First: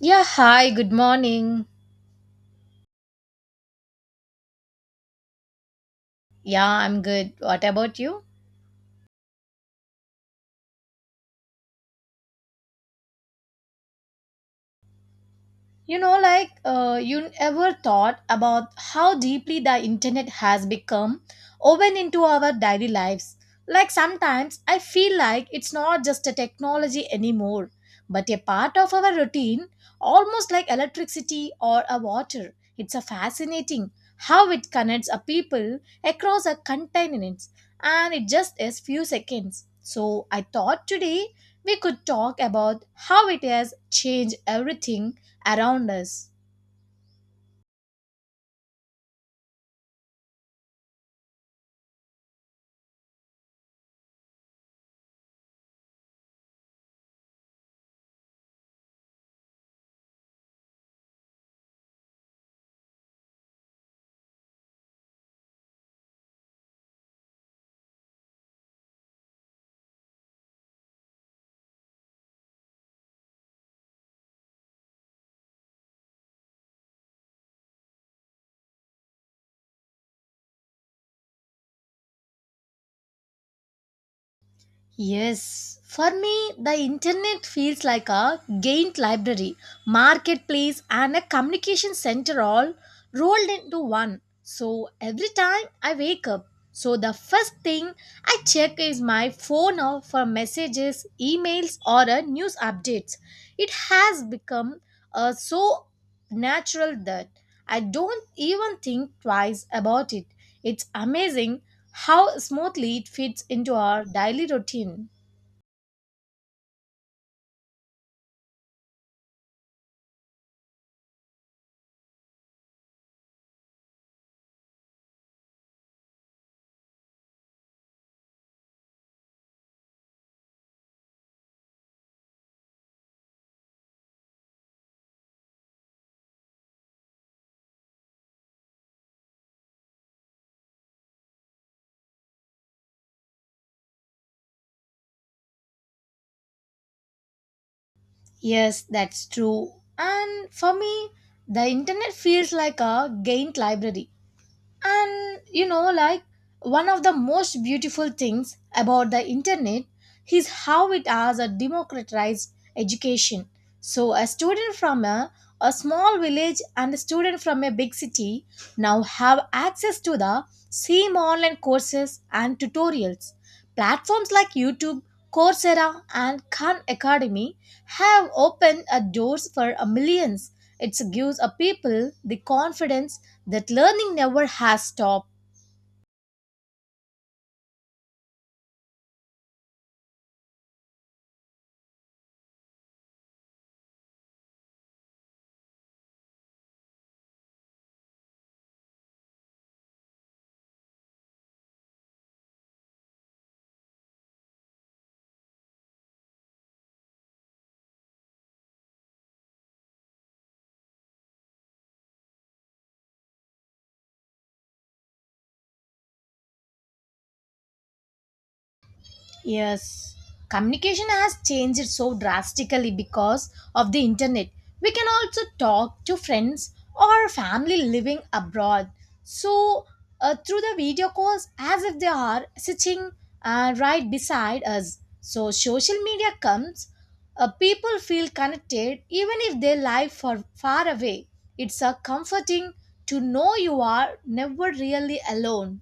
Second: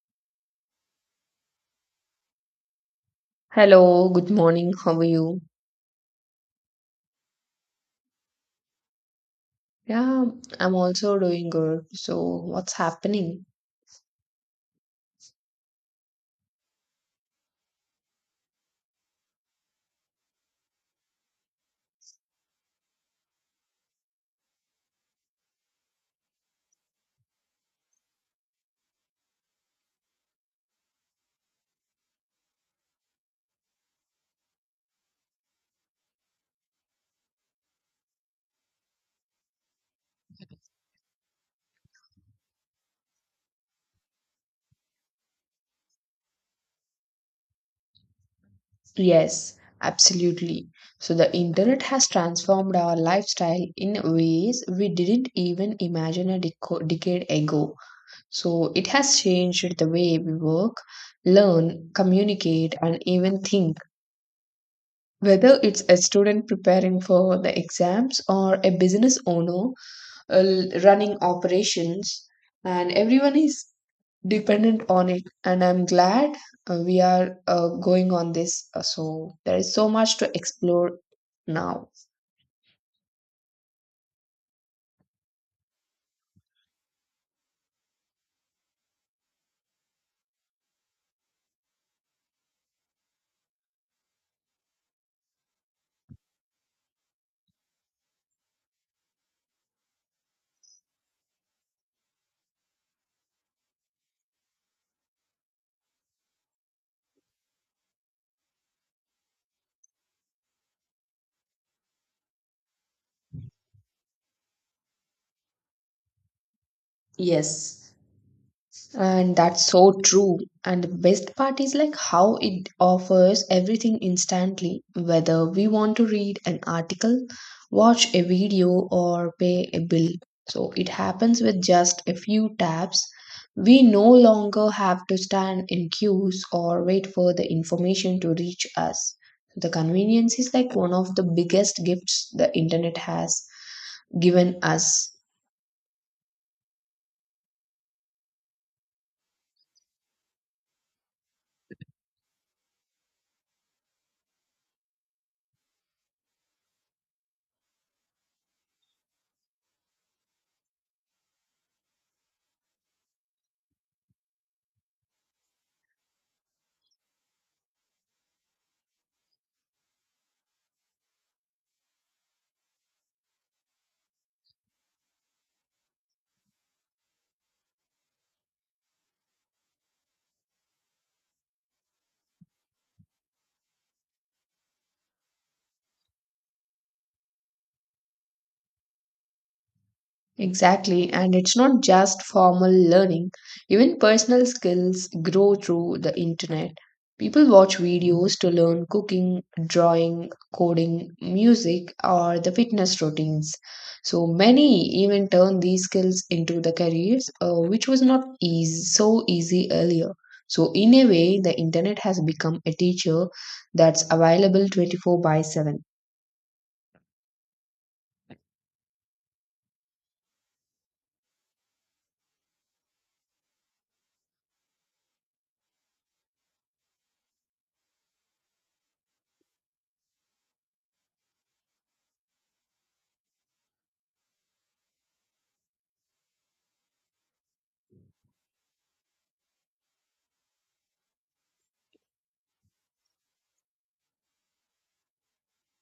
Yeah, hi, good morning. Hello, good morning. How are you? Yeah, I'm good. What about you? Yeah, I'm also doing good. So, what's happening? You know, like you ever thought about how deeply the internet has become woven into our daily lives? Like sometimes I feel like it's not just a technology anymore, but a part of our routine, almost like electricity or a water. It's a fascinating how it connects a people across a continent, and it just is few seconds. So I thought today we could talk about how it has changed everything around us. Yes, absolutely. So, the internet has transformed our lifestyle in ways we didn't even imagine a decade ago. So, it has changed the way we work, learn, communicate, and even think. Whether it's a student preparing for the exams or a business owner running operations, and everyone is dependent on it. And I'm glad we are going on this. So there is so much to explore now. Yes, for me, the internet feels like a giant library, marketplace, and a communication center all rolled into one. So every time I wake up, so the first thing I check is my phone or for messages, emails, or news updates. It has become so natural that I don't even think twice about it. It's amazing how smoothly it fits into our daily routine. Yes. And that's so true. And the best part is like how it offers everything instantly, whether we want to read an article, watch a video, or pay a bill. So it happens with just a few taps. We no longer have to stand in queues or wait for the information to reach us. The convenience is like one of the biggest gifts the internet has given us. Yes, that's true. And for me, the internet feels like a gained library. And you know, like one of the most beautiful things about the internet is how it has a democratized education. So, a small village and a student from a big city now have access to the same online courses and tutorials. Platforms like YouTube, Coursera, and Khan Academy have opened doors for millions. It gives a people the confidence that learning never has stopped. Exactly, and it's not just formal learning. Even personal skills grow through the internet. People watch videos to learn cooking, drawing, coding, music, or the fitness routines. So many even turn these skills into the careers, which was not easy, so easy earlier. So in a way, the internet has become a teacher that's available 24/7. Yes, communication has changed so drastically because of the internet. We can also talk to friends or family living abroad. So, through the video calls, as if they are sitting right beside us. So, social media comes, people feel connected even if they live for far away. It's a comforting to know you are never really alone.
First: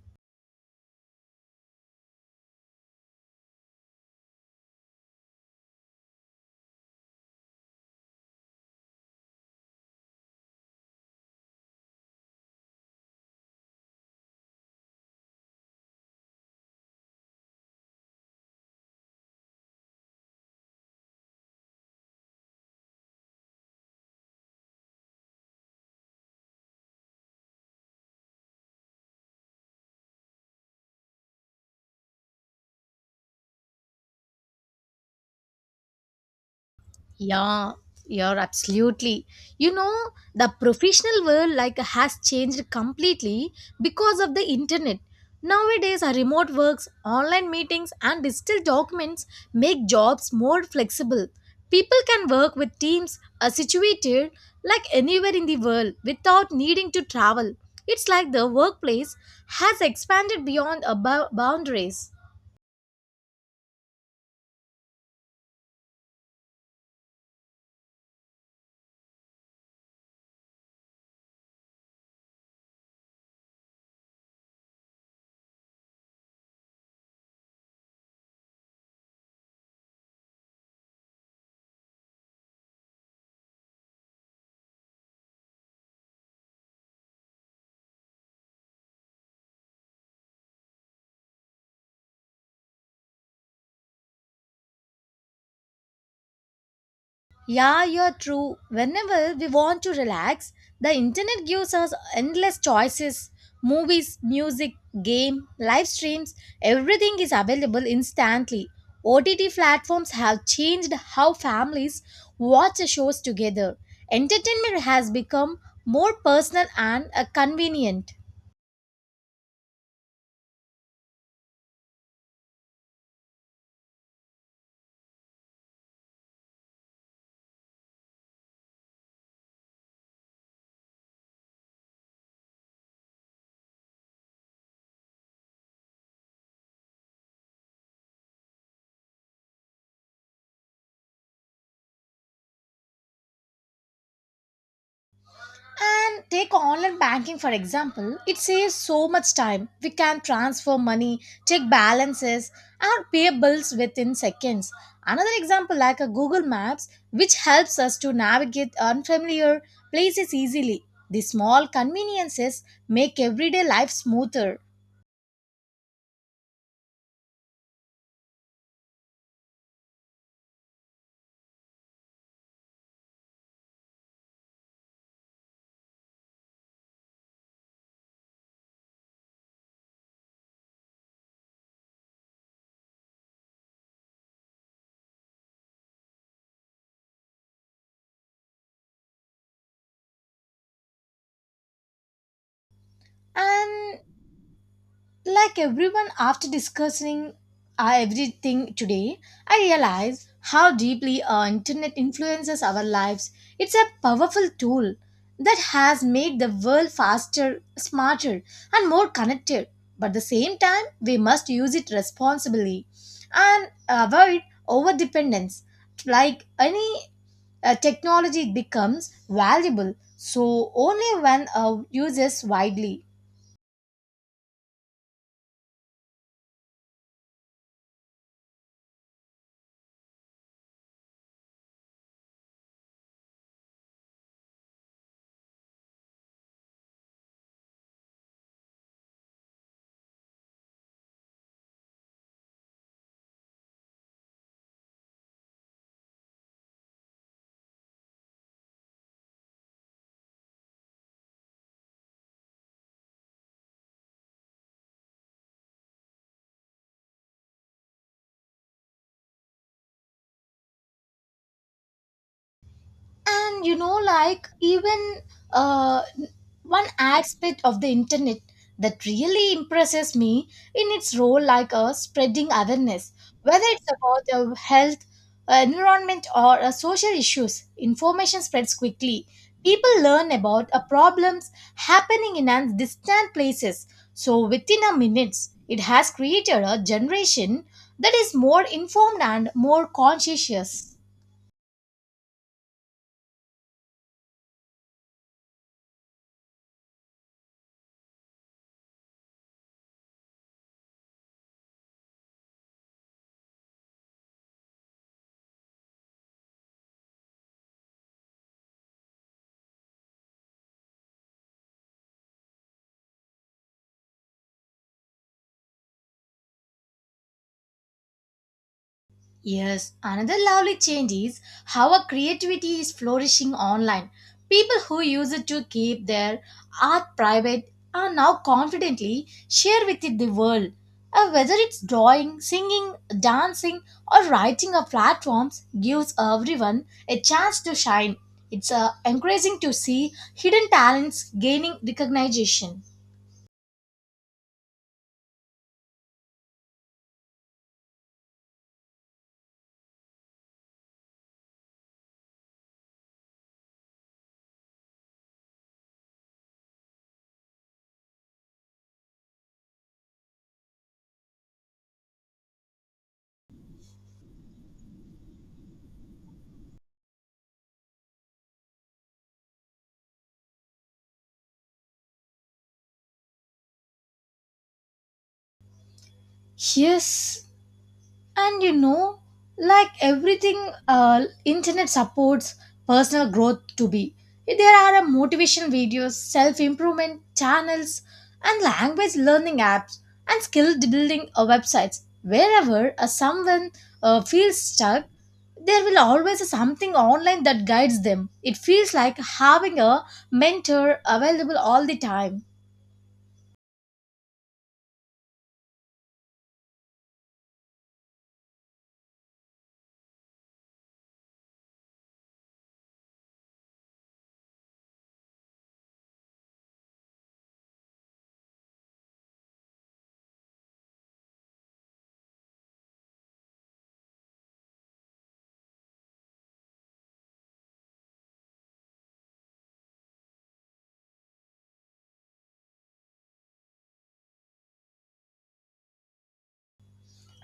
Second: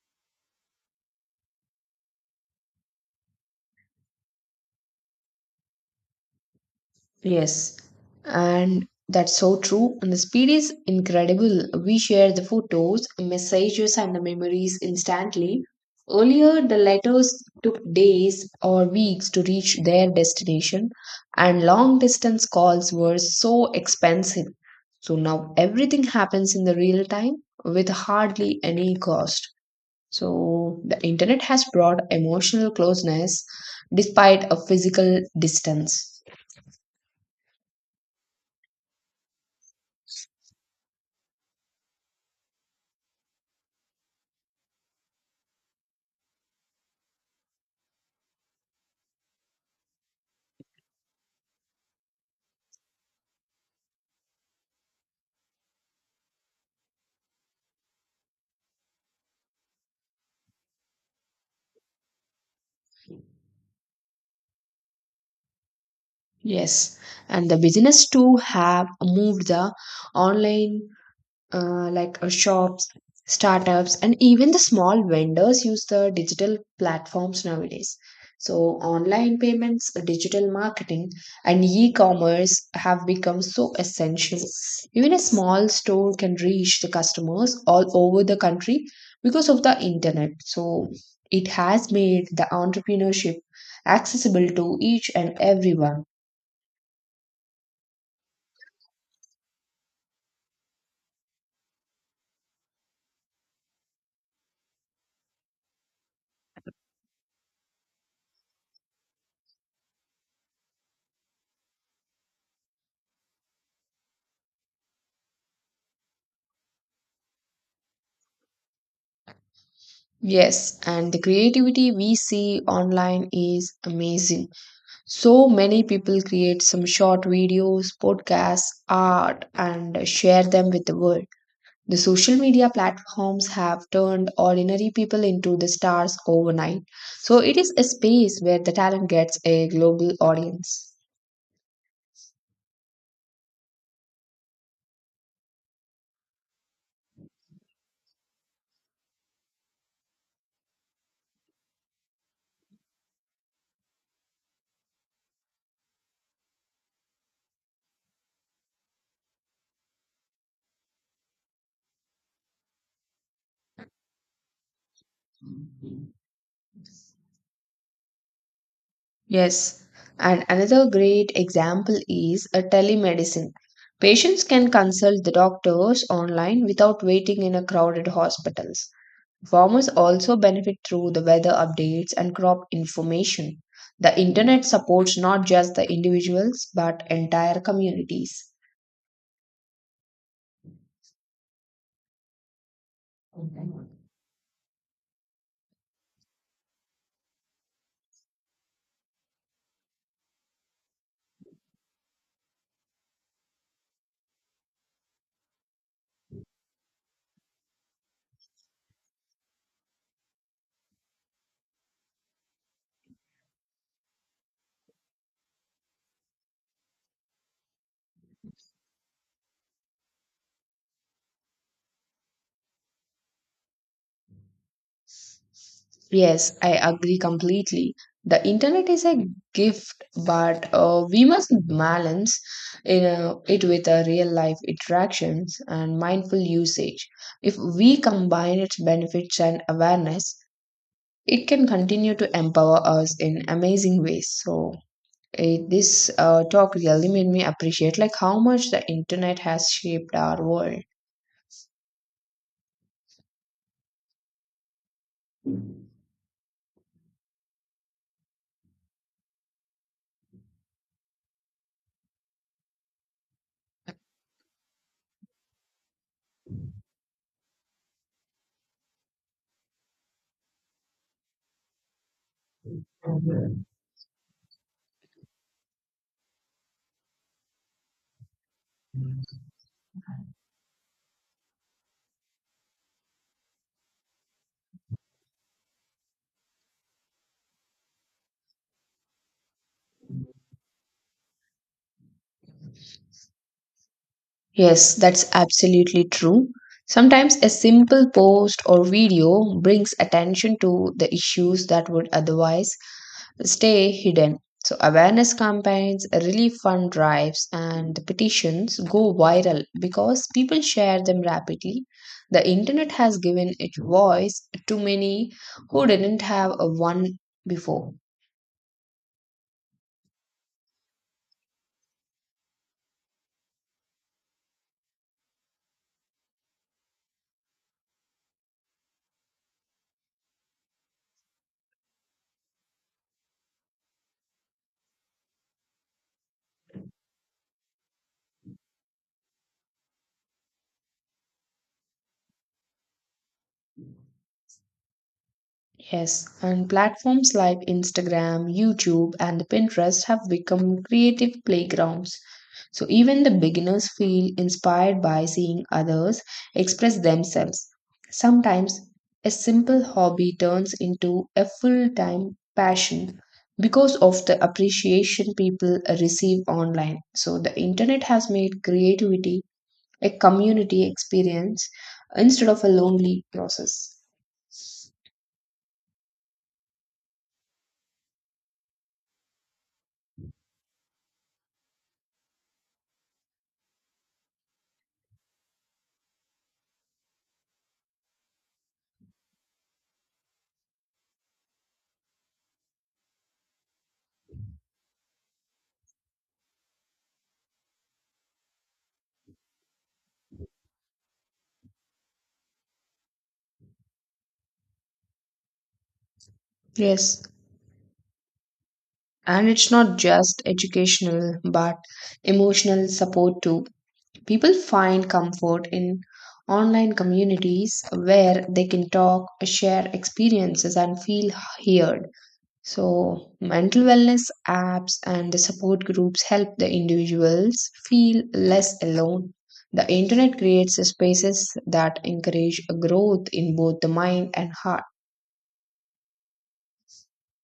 Yes, and that's so true. And the speed is incredible. We share the photos, messages, and the memories instantly. Earlier, the letters took days or weeks to reach their destination, and long distance calls were so expensive. So now everything happens in the real time with hardly any cost. So the internet has brought emotional closeness despite a physical distance. Yeah, you're absolutely. You know, the professional world like has changed completely because of the internet. Nowadays, our remote works, online meetings, and digital documents make jobs more flexible. People can work with teams are situated like anywhere in the world without needing to travel. It's like the workplace has expanded beyond boundaries. Yes, and the business too have moved the online shops, startups, and even the small vendors use the digital platforms nowadays. So, online payments, digital marketing, and e commerce have become so essential. Even a small store can reach the customers all over the country because of the internet. So, it has made the entrepreneurship accessible to each and everyone. Yeah, you're true. Whenever we want to relax, the internet gives us endless choices. Movies, music, game, live streams, everything is available instantly. OTT platforms have changed how families watch the shows together. Entertainment has become more personal and convenient. Yes, and the creativity we see online is amazing. So many people create some short videos, podcasts, art, and share them with the world. The social media platforms have turned ordinary people into the stars overnight. So it is a space where the talent gets a global audience. And take online banking for example, it saves so much time. We can transfer money, check balances, and pay bills within seconds. Another example, like a Google Maps, which helps us to navigate unfamiliar places easily. The small conveniences make everyday life smoother. Yes. And another great example is a telemedicine. Patients can consult the doctors online without waiting in a crowded hospitals. Farmers also benefit through the weather updates and crop information. The internet supports not just the individuals but entire communities. And like everyone, after discussing everything today, I realize how deeply our internet influences our lives. It's a powerful tool that has made the world faster, smarter, and more connected. But at the same time, we must use it responsibly and avoid over dependence. Like any technology, it becomes valuable, so only when used wisely. Yes, I agree completely. The internet is a gift, but we must balance it with a real life interactions and mindful usage. If we combine its benefits and awareness, it can continue to empower us in amazing ways. So, this talk really made me appreciate like how much the internet has shaped our world. And you know, like even uh, one aspect of the internet that really impresses me in its role like a spreading awareness, whether it's about health, environment, or social issues, information spreads quickly. People learn about problems happening in an distant places, so within a minutes it has created a generation that is more informed and more conscientious. Yes, that's absolutely true. Sometimes a simple post or video brings attention to the issues that would otherwise stay hidden. So, awareness campaigns, relief fund drives, and the petitions go viral because people share them rapidly. The internet has given it voice to many who didn't have a one before. Yes, another lovely change is how our creativity is flourishing online. People who use it to keep their art private are now confidently share with it the world. Whether it's drawing, singing, dancing, or writing or platforms gives everyone a chance to shine. It's encouraging to see hidden talents gaining recognition. Yes, and platforms like Instagram, YouTube, and Pinterest have become creative playgrounds. So even the beginners feel inspired by seeing others express themselves. Sometimes a simple hobby turns into a full time passion because of the appreciation people receive online. So the internet has made creativity a community experience instead of a lonely process. Yes, and you know, like everything internet supports personal growth to be, there are motivation videos, self improvement channels, and language learning apps, and skill building websites. Wherever someone feels stuck, there will always be something online that guides them. It feels like having a mentor available all the time. Yes, and it's not just educational, but emotional support too. People find comfort in online communities where they can talk, share experiences, and feel heard. So, mental wellness apps and the support groups help the individuals feel less alone. The internet creates spaces that encourage growth in both the mind and heart.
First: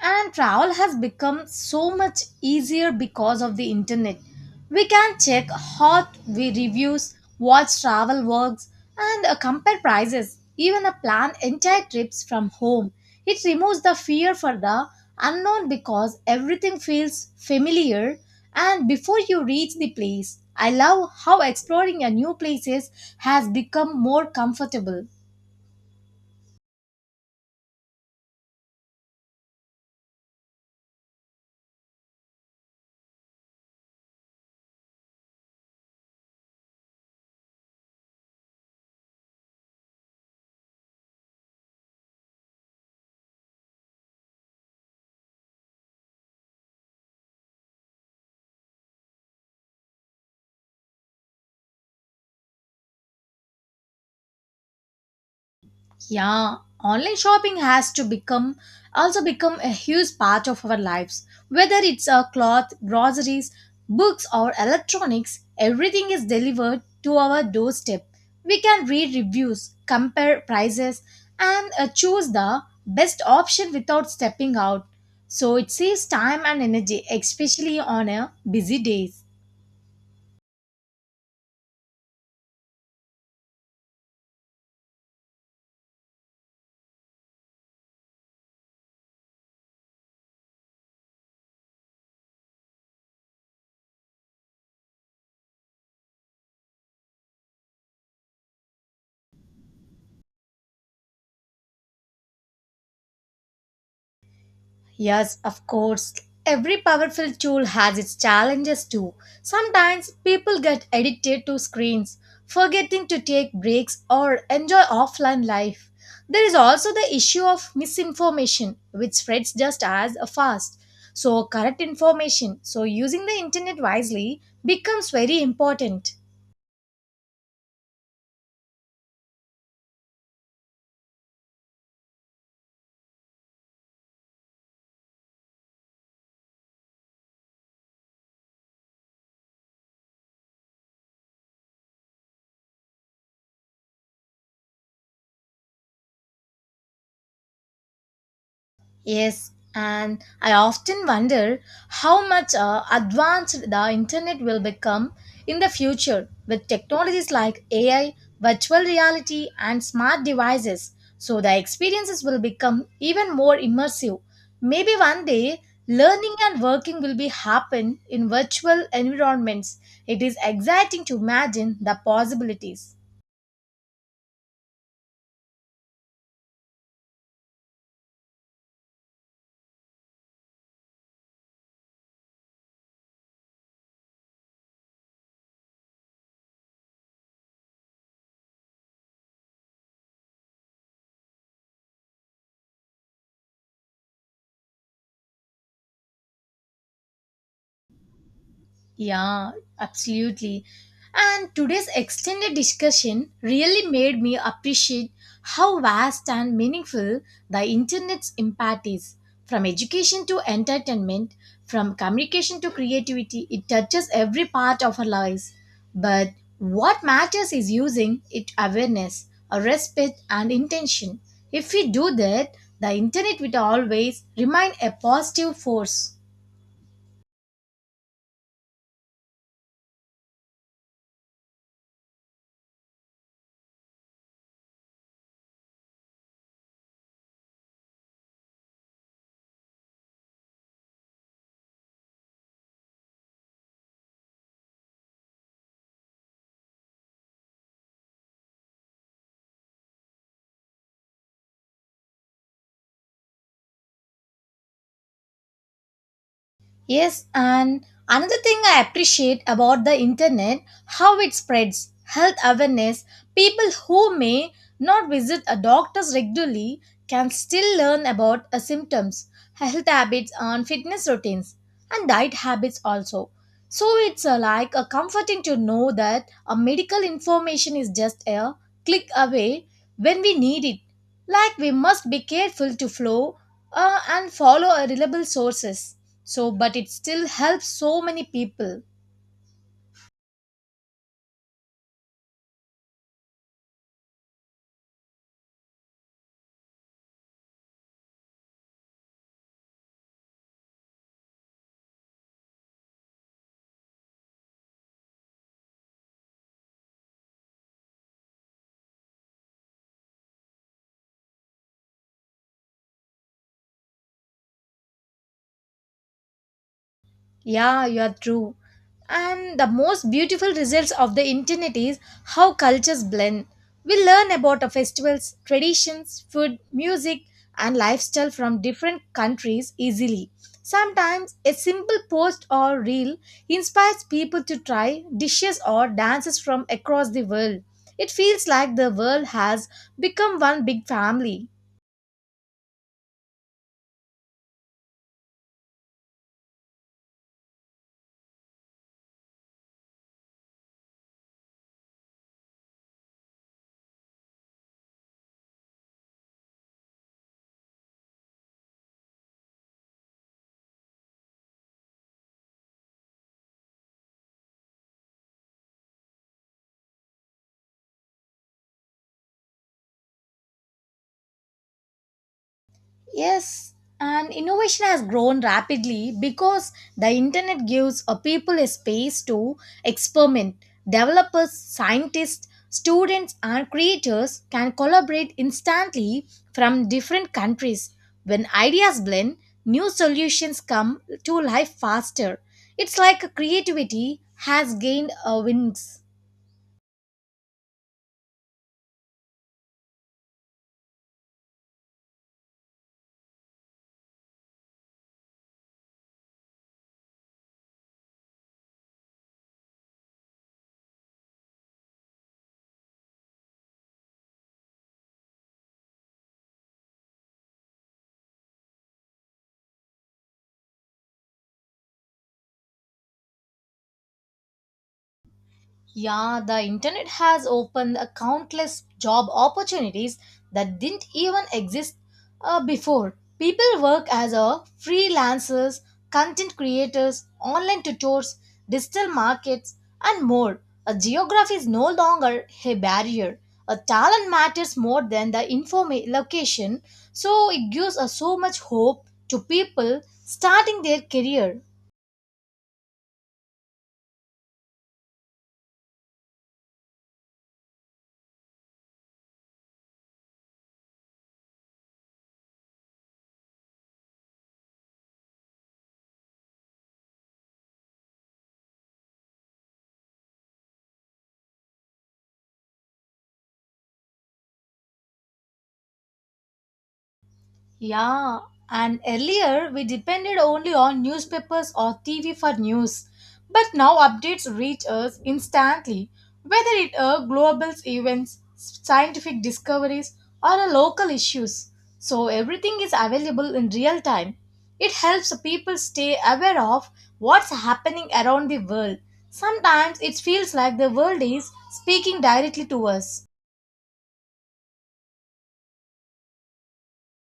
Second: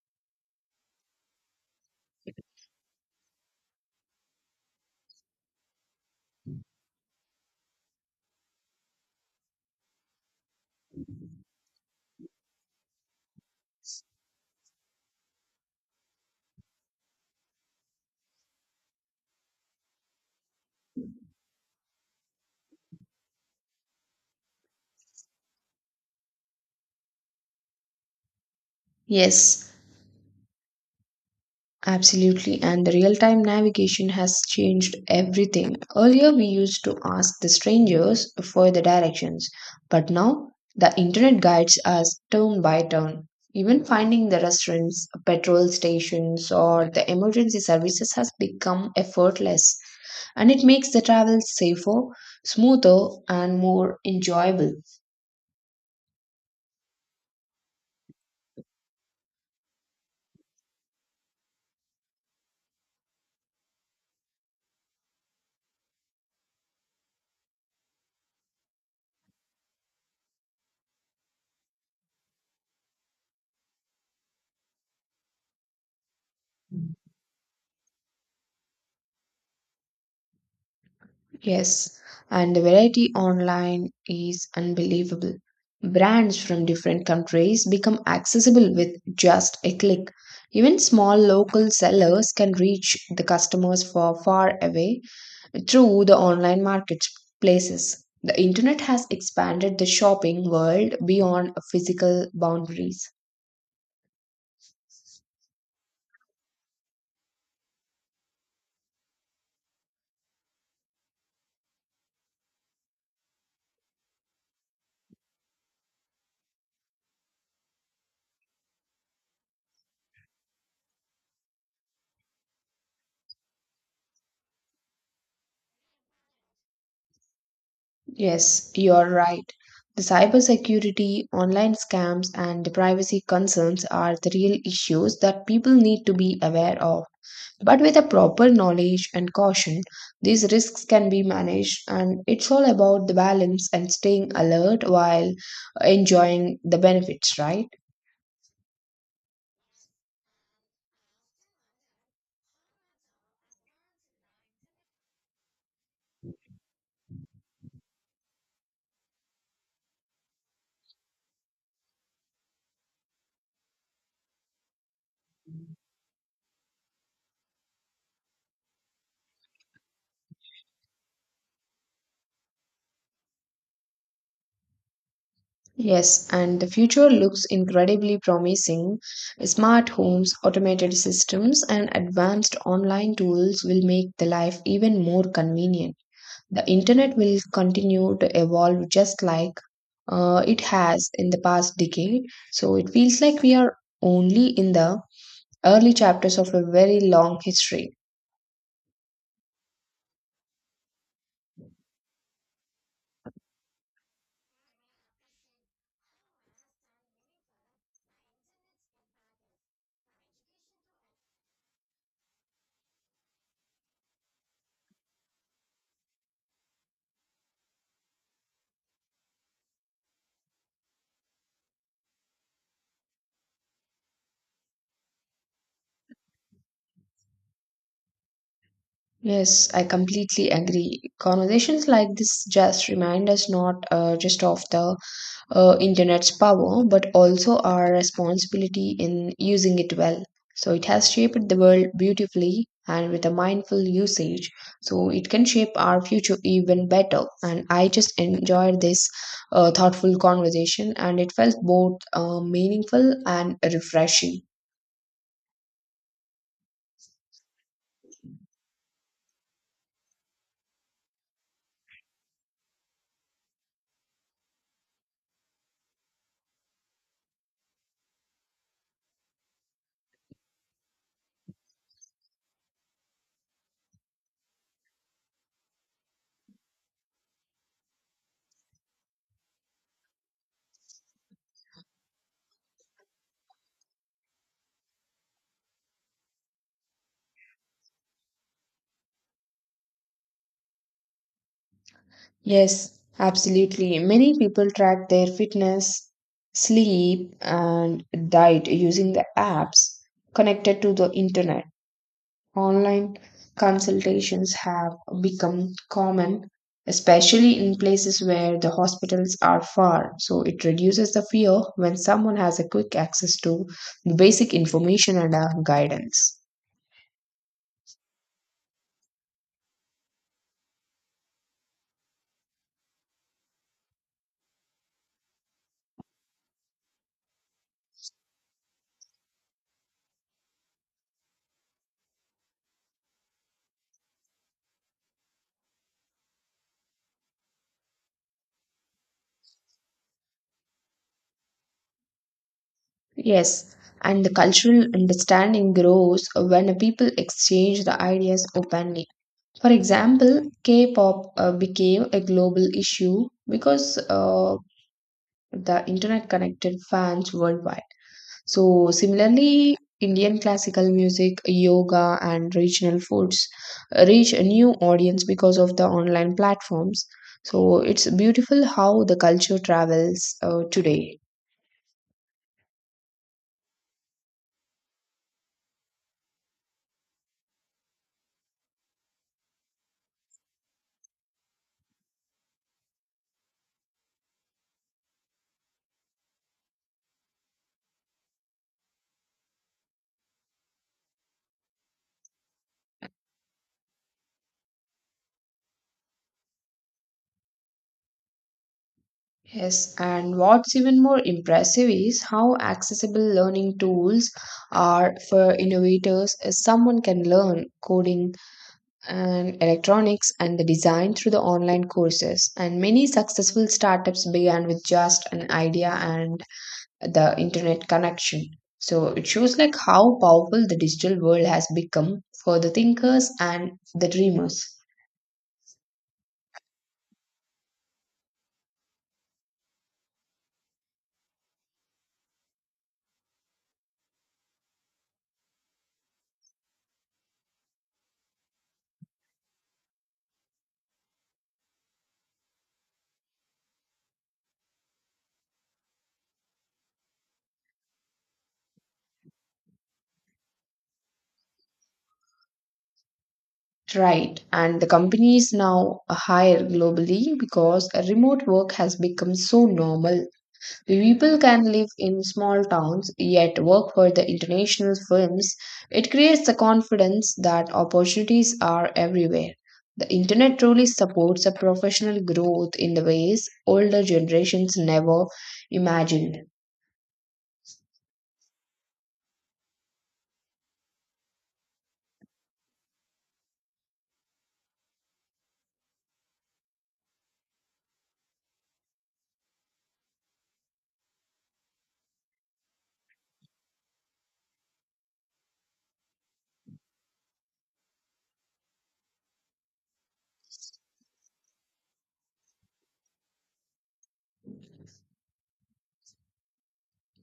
And travel has become so much easier because of the internet. We can check hot reviews, watch travel vlogs, and compare prices, even plan entire trips from home. It removes the fear for the unknown because everything feels familiar and before you reach the place. I love how exploring a new places has become more comfortable. Yes, absolutely, and the real time navigation has changed everything. Earlier, we used to ask the strangers for the directions, but now the internet guides us turn by turn. Even finding the restaurants, petrol stations, or the emergency services has become effortless, and it makes the travel safer, smoother, and more enjoyable. Yeah, online shopping has to become also become a huge part of our lives. Whether it's a cloth, groceries, books, or electronics, everything is delivered to our doorstep. We can read reviews, compare prices, and choose the best option without stepping out. So it saves time and energy, especially on a busy days. Yes, and the variety online is unbelievable. Brands from different countries become accessible with just a click. Even small local sellers can reach the customers for far away through the online marketplaces. The internet has expanded the shopping world beyond physical boundaries. Yes, of course. Every powerful tool has its challenges too. Sometimes people get addicted to screens, forgetting to take breaks or enjoy offline life. There is also the issue of misinformation, which spreads just as fast. So, correct information, so using the internet wisely, becomes very important. Yes, you're right. The cybersecurity, online scams, and the privacy concerns are the real issues that people need to be aware of. But with a proper knowledge and caution, these risks can be managed, and it's all about the balance and staying alert while enjoying the benefits, right? Yes, and I often wonder how much advanced the internet will become in the future with technologies like AI, virtual reality, and smart devices. So the experiences will become even more immersive. Maybe one day, learning and working will be happen in virtual environments. It is exciting to imagine the possibilities. Yes, and the future looks incredibly promising. Smart homes, automated systems, and advanced online tools will make the life even more convenient. The internet will continue to evolve just like it has in the past decade. So it feels like we are only in the early chapters of a very long history. Yeah, absolutely. And today's extended discussion really made me appreciate how vast and meaningful the internet's impact is. From education to entertainment, from communication to creativity, it touches every part of our lives. But what matters is using it awareness, a respect, and intention. If we do that, the internet will always remain a positive force. Yes, I completely agree. Conversations like this just remind us not just of the internet's power but also our responsibility in using it well. So it has shaped the world beautifully, and with a mindful usage, so it can shape our future even better. And I just enjoyed this thoughtful conversation, and it felt both meaningful and refreshing. Yes, and another thing I appreciate about the internet, how it spreads health awareness. People who may not visit a doctor's regularly can still learn about symptoms, health habits, and fitness routines, and diet habits also. So it's like a comforting to know that a medical information is just a click away when we need it. Like we must be careful to flow and follow reliable sources. So, but it still helps so many people. Yes, absolutely. Many people track their fitness, sleep, and diet using the apps connected to the internet. Online consultations have become common, especially in places where the hospitals are far. So it reduces the fear when someone has a quick access to the basic information and guidance. Yeah, you are true. And the most beautiful results of the internet is how cultures blend. We learn about the festivals, traditions, food, music, and lifestyle from different countries easily. Sometimes a simple post or reel inspires people to try dishes or dances from across the world. It feels like the world has become one big family. Yes, and the cultural understanding grows when people exchange the ideas openly. For example, K pop became a global issue because the internet connected fans worldwide. So, similarly, Indian classical music, yoga, and regional foods reach a new audience because of the online platforms. So, it's beautiful how the culture travels today. Yes, and innovation has grown rapidly because the internet gives a people a space to experiment. Developers, scientists, students, and creators can collaborate instantly from different countries. When ideas blend, new solutions come to life faster. It's like creativity has gained a wings. Yes, and what's even more impressive is how accessible learning tools are for innovators. As someone can learn coding and electronics and the design through the online courses. And many successful startups began with just an idea and the internet connection. So it shows like how powerful the digital world has become for the thinkers and the dreamers. Yeah, the internet has opened a countless job opportunities that didn't even exist before. People work as a freelancers, content creators, online tutors, digital markets, and more. A geography is no longer a barrier. A talent matters more than the location, so it gives us so much hope to people starting their career. Right, and the companies now hire globally because remote work has become so normal. People can live in small towns yet work for the international firms. It creates the confidence that opportunities are everywhere. The internet truly supports a professional growth in the ways older generations never imagined. Yeah, and earlier we depended only on newspapers or TV for news. But now updates reach us instantly, whether it are global events, scientific discoveries, or a local issues. So everything is available in real time. It helps people stay aware of what's happening around the world. Sometimes it feels like the world is speaking directly to us.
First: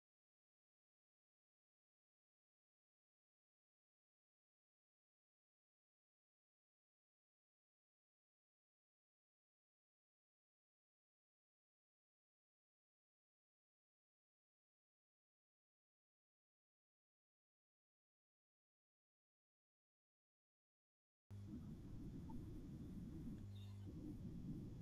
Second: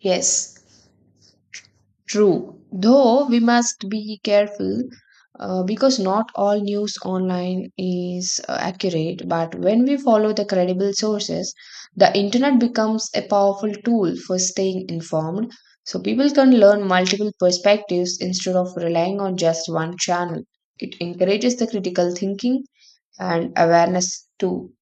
Yes, true, though we must be careful because not all news online is accurate, but when we follow the credible sources, the internet becomes a powerful tool for staying informed. So people can learn multiple perspectives instead of relying on just one channel. It encourages the critical thinking and awareness too.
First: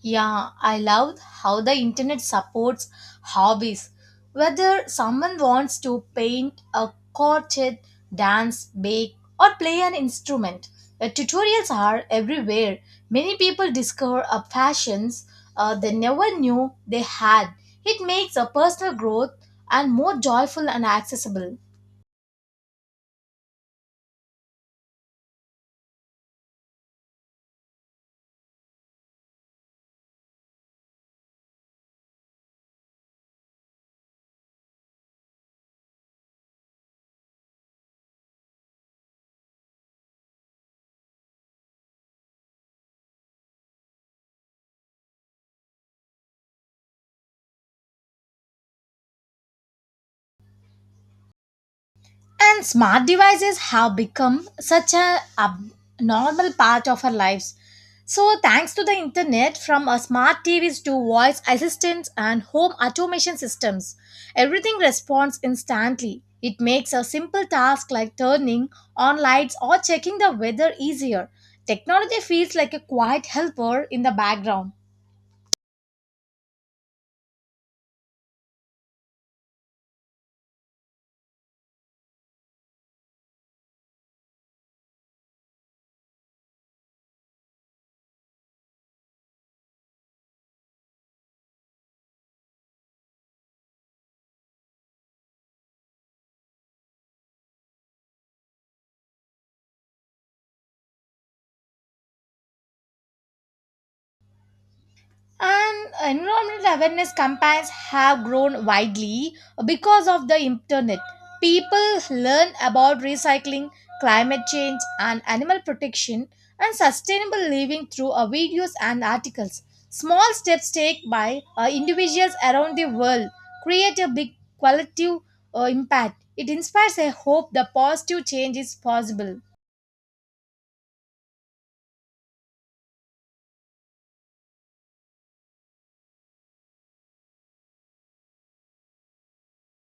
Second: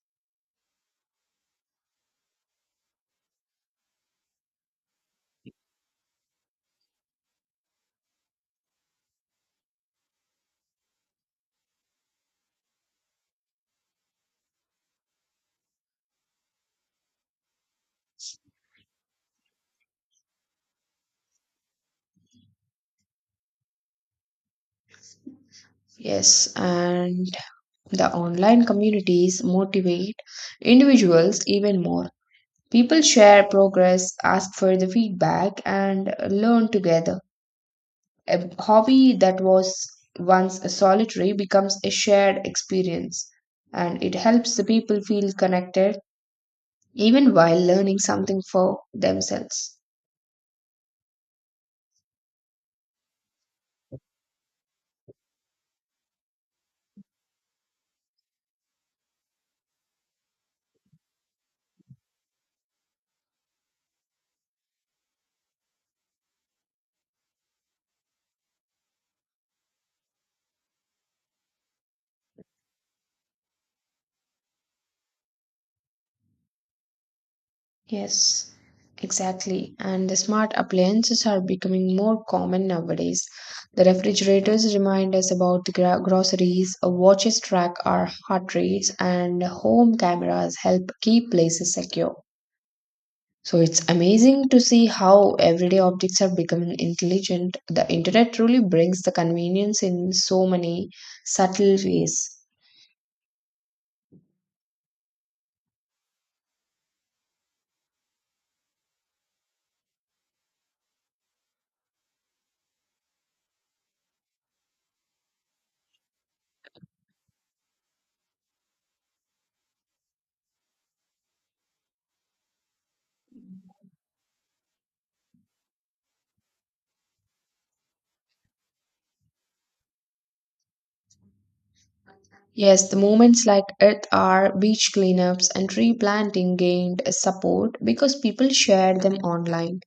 Yeah, I love how the internet supports hobbies. Whether someone wants to paint a crochet, dance, bake, or play an instrument, the tutorials are everywhere. Many people discover a passions they never knew they had. It makes a personal growth and more joyful and accessible. Yes, and the online communities motivate individuals even more. People share progress, ask for the feedback, and learn together. A hobby that was once a solitary becomes a shared experience, and it helps the people feel connected even while learning something for themselves. And smart devices have become such a normal part of our lives. So, thanks to the internet, from our smart TVs to voice assistants and home automation systems, everything responds instantly. It makes a simple task like turning on lights or checking the weather easier. Technology feels like a quiet helper in the background. Yes, exactly. And the smart appliances are becoming more common nowadays. The refrigerators remind us about the groceries, watches track our heart rates, and home cameras help keep places secure. So it's amazing to see how everyday objects are becoming intelligent. The internet truly brings the convenience in so many subtle ways. And environmental awareness campaigns have grown widely because of the internet. People learn about recycling, climate change, and animal protection, and sustainable living through videos and articles. Small steps taken by individuals around the world create a big collective impact. It inspires a hope the positive change is possible. Yes, the movements like Earth Hour, beach cleanups, and tree planting gained support because people shared them online.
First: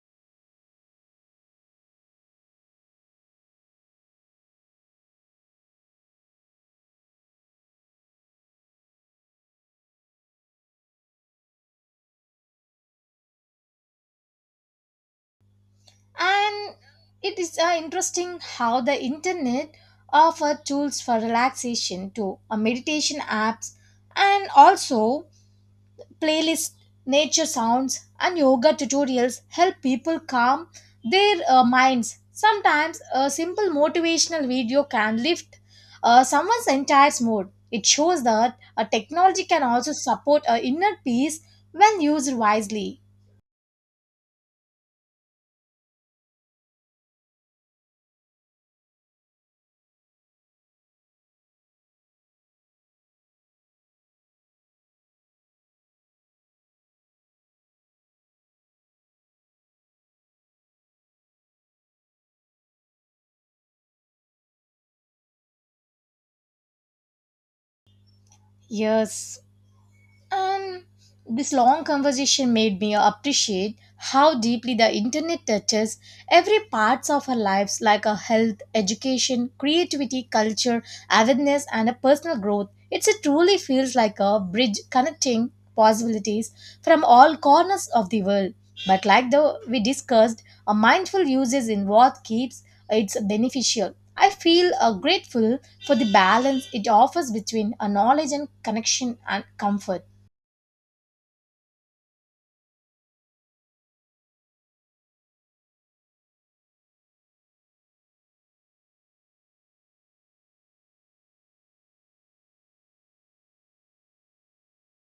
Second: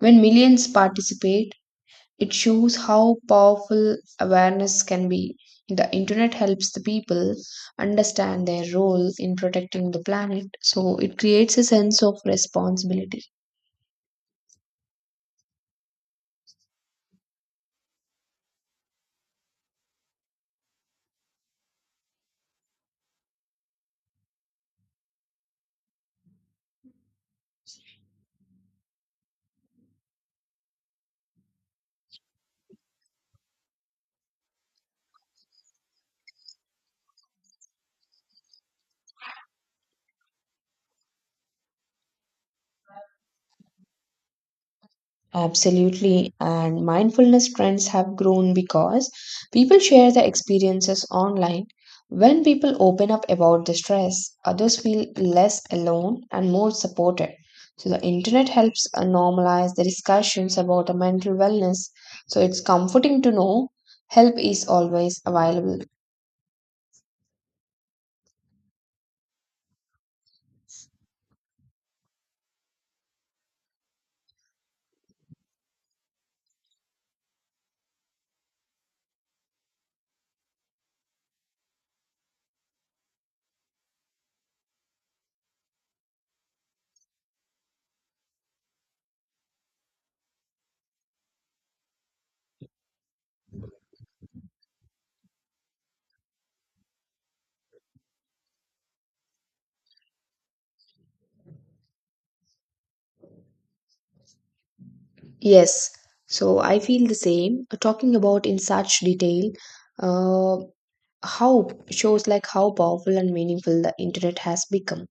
When millions participate, it shows how powerful awareness can be. The internet helps the people understand their role in protecting the planet, so it creates a sense of responsibility. And it is interesting how the internet offer tools for relaxation too, meditation apps, and also playlist, nature sounds, and yoga tutorials help people calm their minds. Sometimes a simple motivational video can lift someone's entire mood. It shows that technology can also support inner peace when used wisely. Absolutely. And mindfulness trends have grown because people share their experiences online. When people open up about the stress, others feel less alone and more supported. So the internet helps normalize the discussions about the mental wellness. So it's comforting to know help is always available. Yes. And this long conversation made me appreciate how deeply the internet touches every parts of our lives, like our health, education, creativity, culture, awareness, and a personal growth. It truly feels like a bridge connecting possibilities from all corners of the world. But like the we discussed, a mindful use is in what keeps it's beneficial. I feel grateful for the balance it offers between a knowledge and connection and comfort. Yes. So I feel the same. Talking about in such detail, uh, how shows like how powerful and meaningful the internet has become.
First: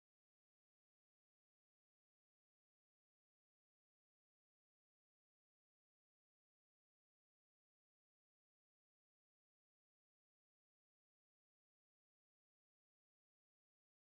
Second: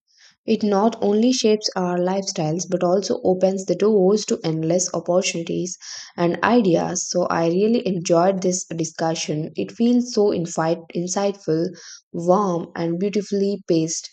It not only shapes our lifestyles but also opens the doors to endless opportunities and ideas. So I really enjoyed this discussion. It feels so insightful, warm, and beautifully paced.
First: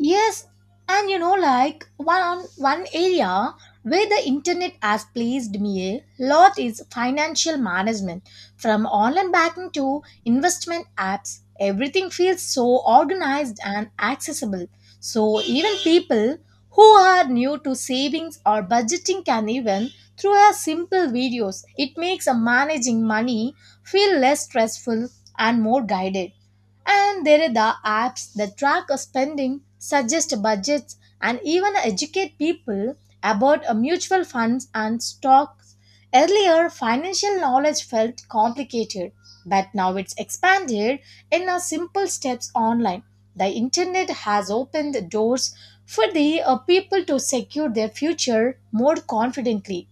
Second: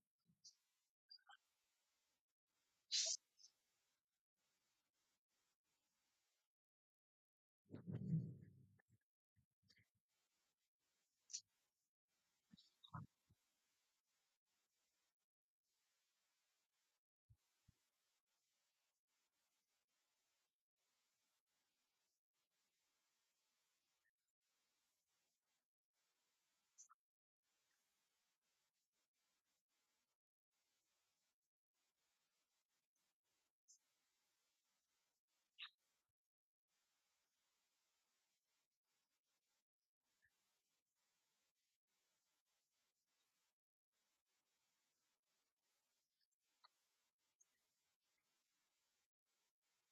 Yes, and you know, like one area where the internet has pleased me a lot is financial management. From online banking to investment apps, everything feels so organized and accessible. So even people who are new to savings or budgeting can even through a simple videos. It makes a managing money feel less stressful and more guided. And there are the apps that track our spending, suggest budgets, and even educate people about mutual funds and stocks. Earlier, financial knowledge felt complicated, but now it's expanded in a simple steps online. The internet has opened doors for the people to secure their future more confidently.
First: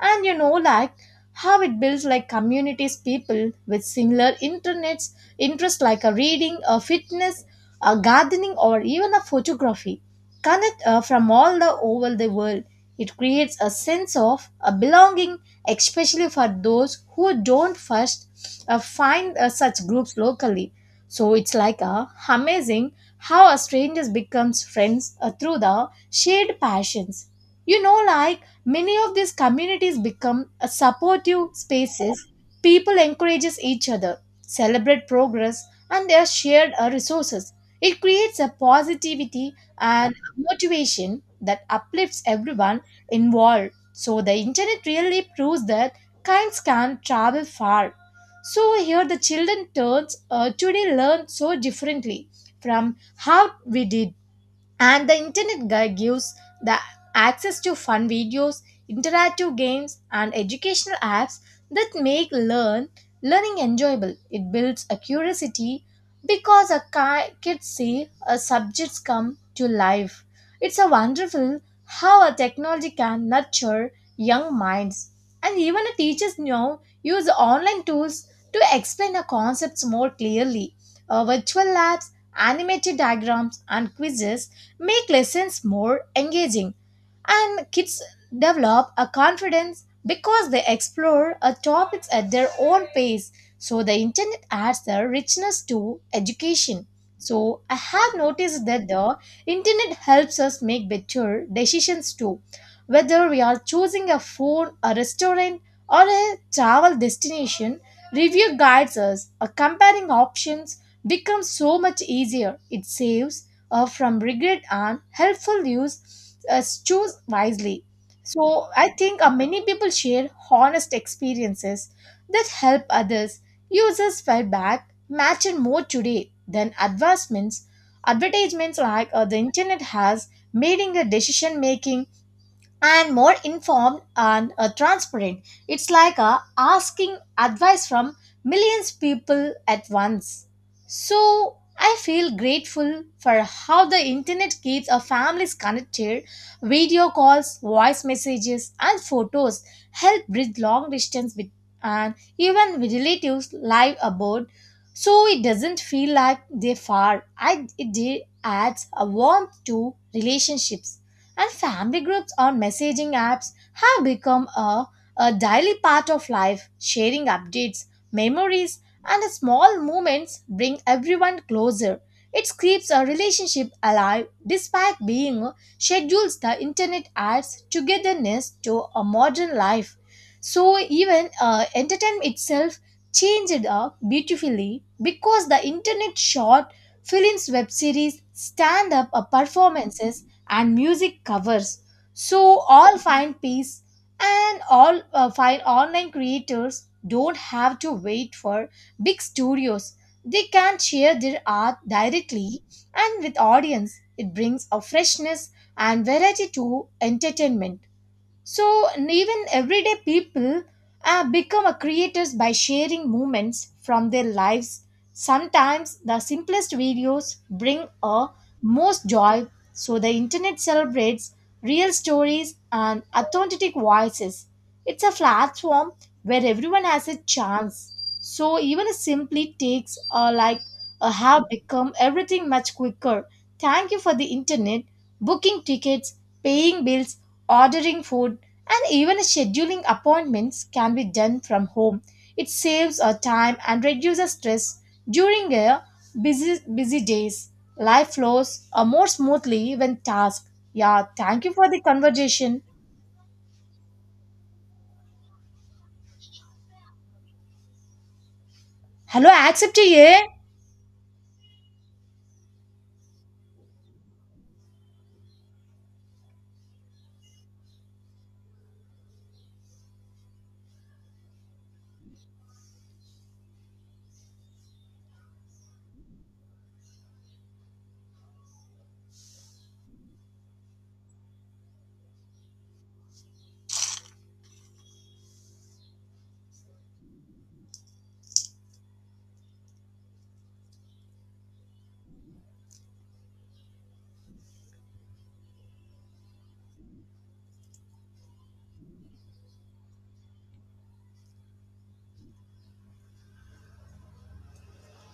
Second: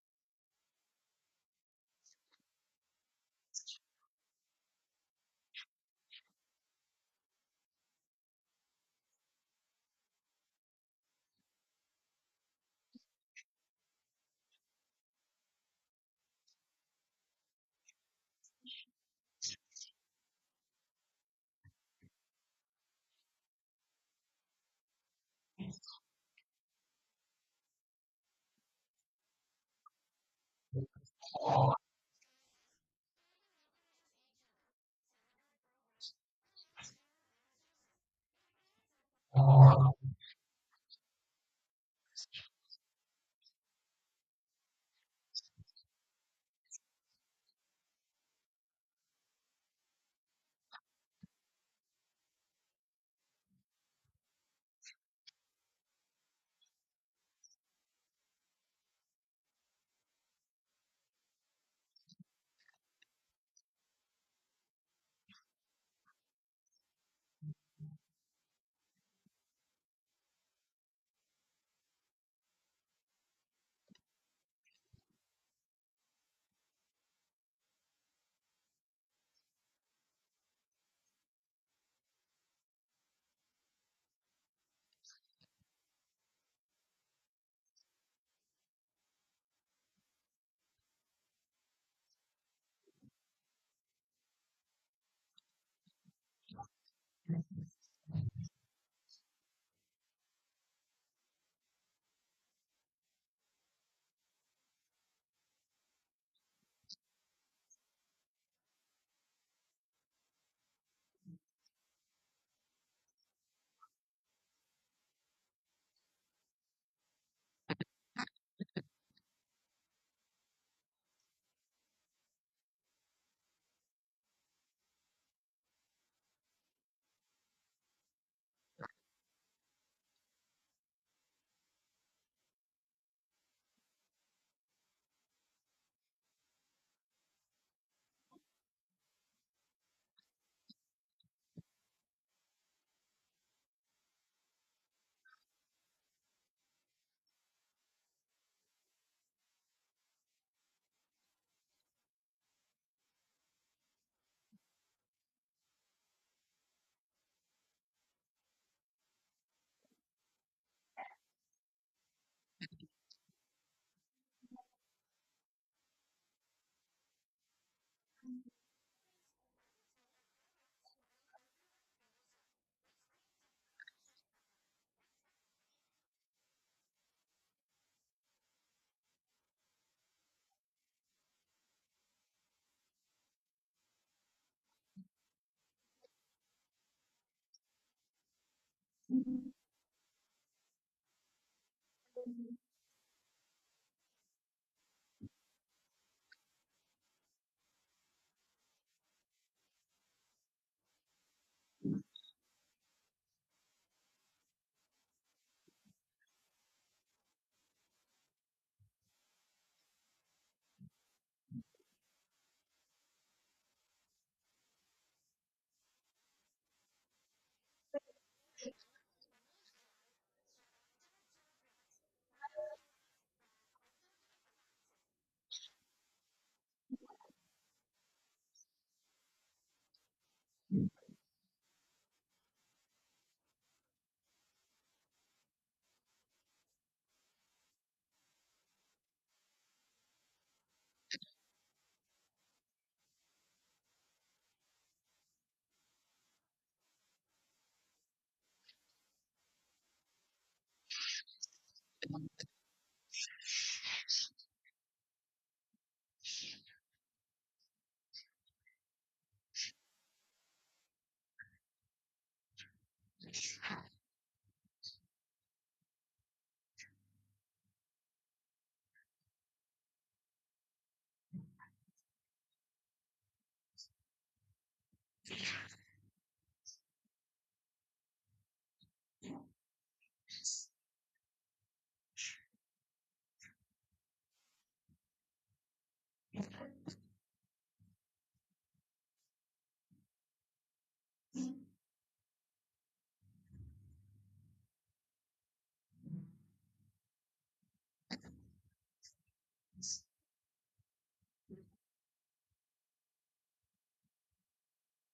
And you know, like how it builds like communities, people with similar internets interests like a reading, a fitness, a gardening, or even a photography connect from all the over the world. It creates a sense of a belonging, especially for those who don't first find such groups locally. So it's like a amazing how a strangers becomes friends through the shared passions. You know, like many of these communities become a supportive spaces. People encourages each other celebrate progress and their shared resources. It creates a positivity and motivation that uplifts everyone involved. So the internet really proves that kinds can travel far. So here the children turns today learn so differently from how we did. And the internet guy gives the access to fun videos, interactive games, and educational apps that make learning enjoyable. It builds a curiosity because a kids see a subjects come to life. It's a wonderful how a technology can nurture young minds. And even the teachers now use online tools to explain the concepts more clearly. Virtual labs, animated diagrams, and quizzes make lessons more engaging and kids develop a confidence because they explore a topics at their own pace. So the internet adds the richness to education. So I have noticed that the internet helps us make better decisions too, whether we are choosing a food, a restaurant, or a travel destination. Review guides us a comparing options becomes so much easier. It saves from regret and helpful use choose wisely. So I think many people share honest experiences that help others. Users felt back matter more today than advancements advertisements like the internet has made in a decision making and more informed and transparent. It's like asking advice from millions people at once. So I feel grateful for how the internet keeps our families connected. Video calls, voice messages, and photos help bridge long distance with and even with relatives live abroad. So it doesn't feel like they're far. Adds a warmth to relationships. And family groups on messaging apps have a daily part of life, sharing updates, memories, and small moments bring everyone closer. It keeps a relationship alive despite being schedules. The internet adds togetherness to a modern life. So even entertainment itself changed up beautifully because the internet short films, web series, stand up performances and music covers so all find peace and all find online. Creators don't have to wait for big studios. They can share their art directly and with audience. It brings a freshness and variety to entertainment. So even everyday people become a creators by sharing moments from their lives. Sometimes the simplest videos bring a most joy. So the internet celebrates real stories and authentic voices. It's a platform where everyone has a chance. So even a simply takes like have become everything much quicker. Thank you for the internet, booking tickets, paying bills, ordering food, and even scheduling appointments can be done from home. It saves our time and reduces stress during a busy days. Life flows more smoothly when tasked. Yeah, thank you for the conversation. Hello, accept ye.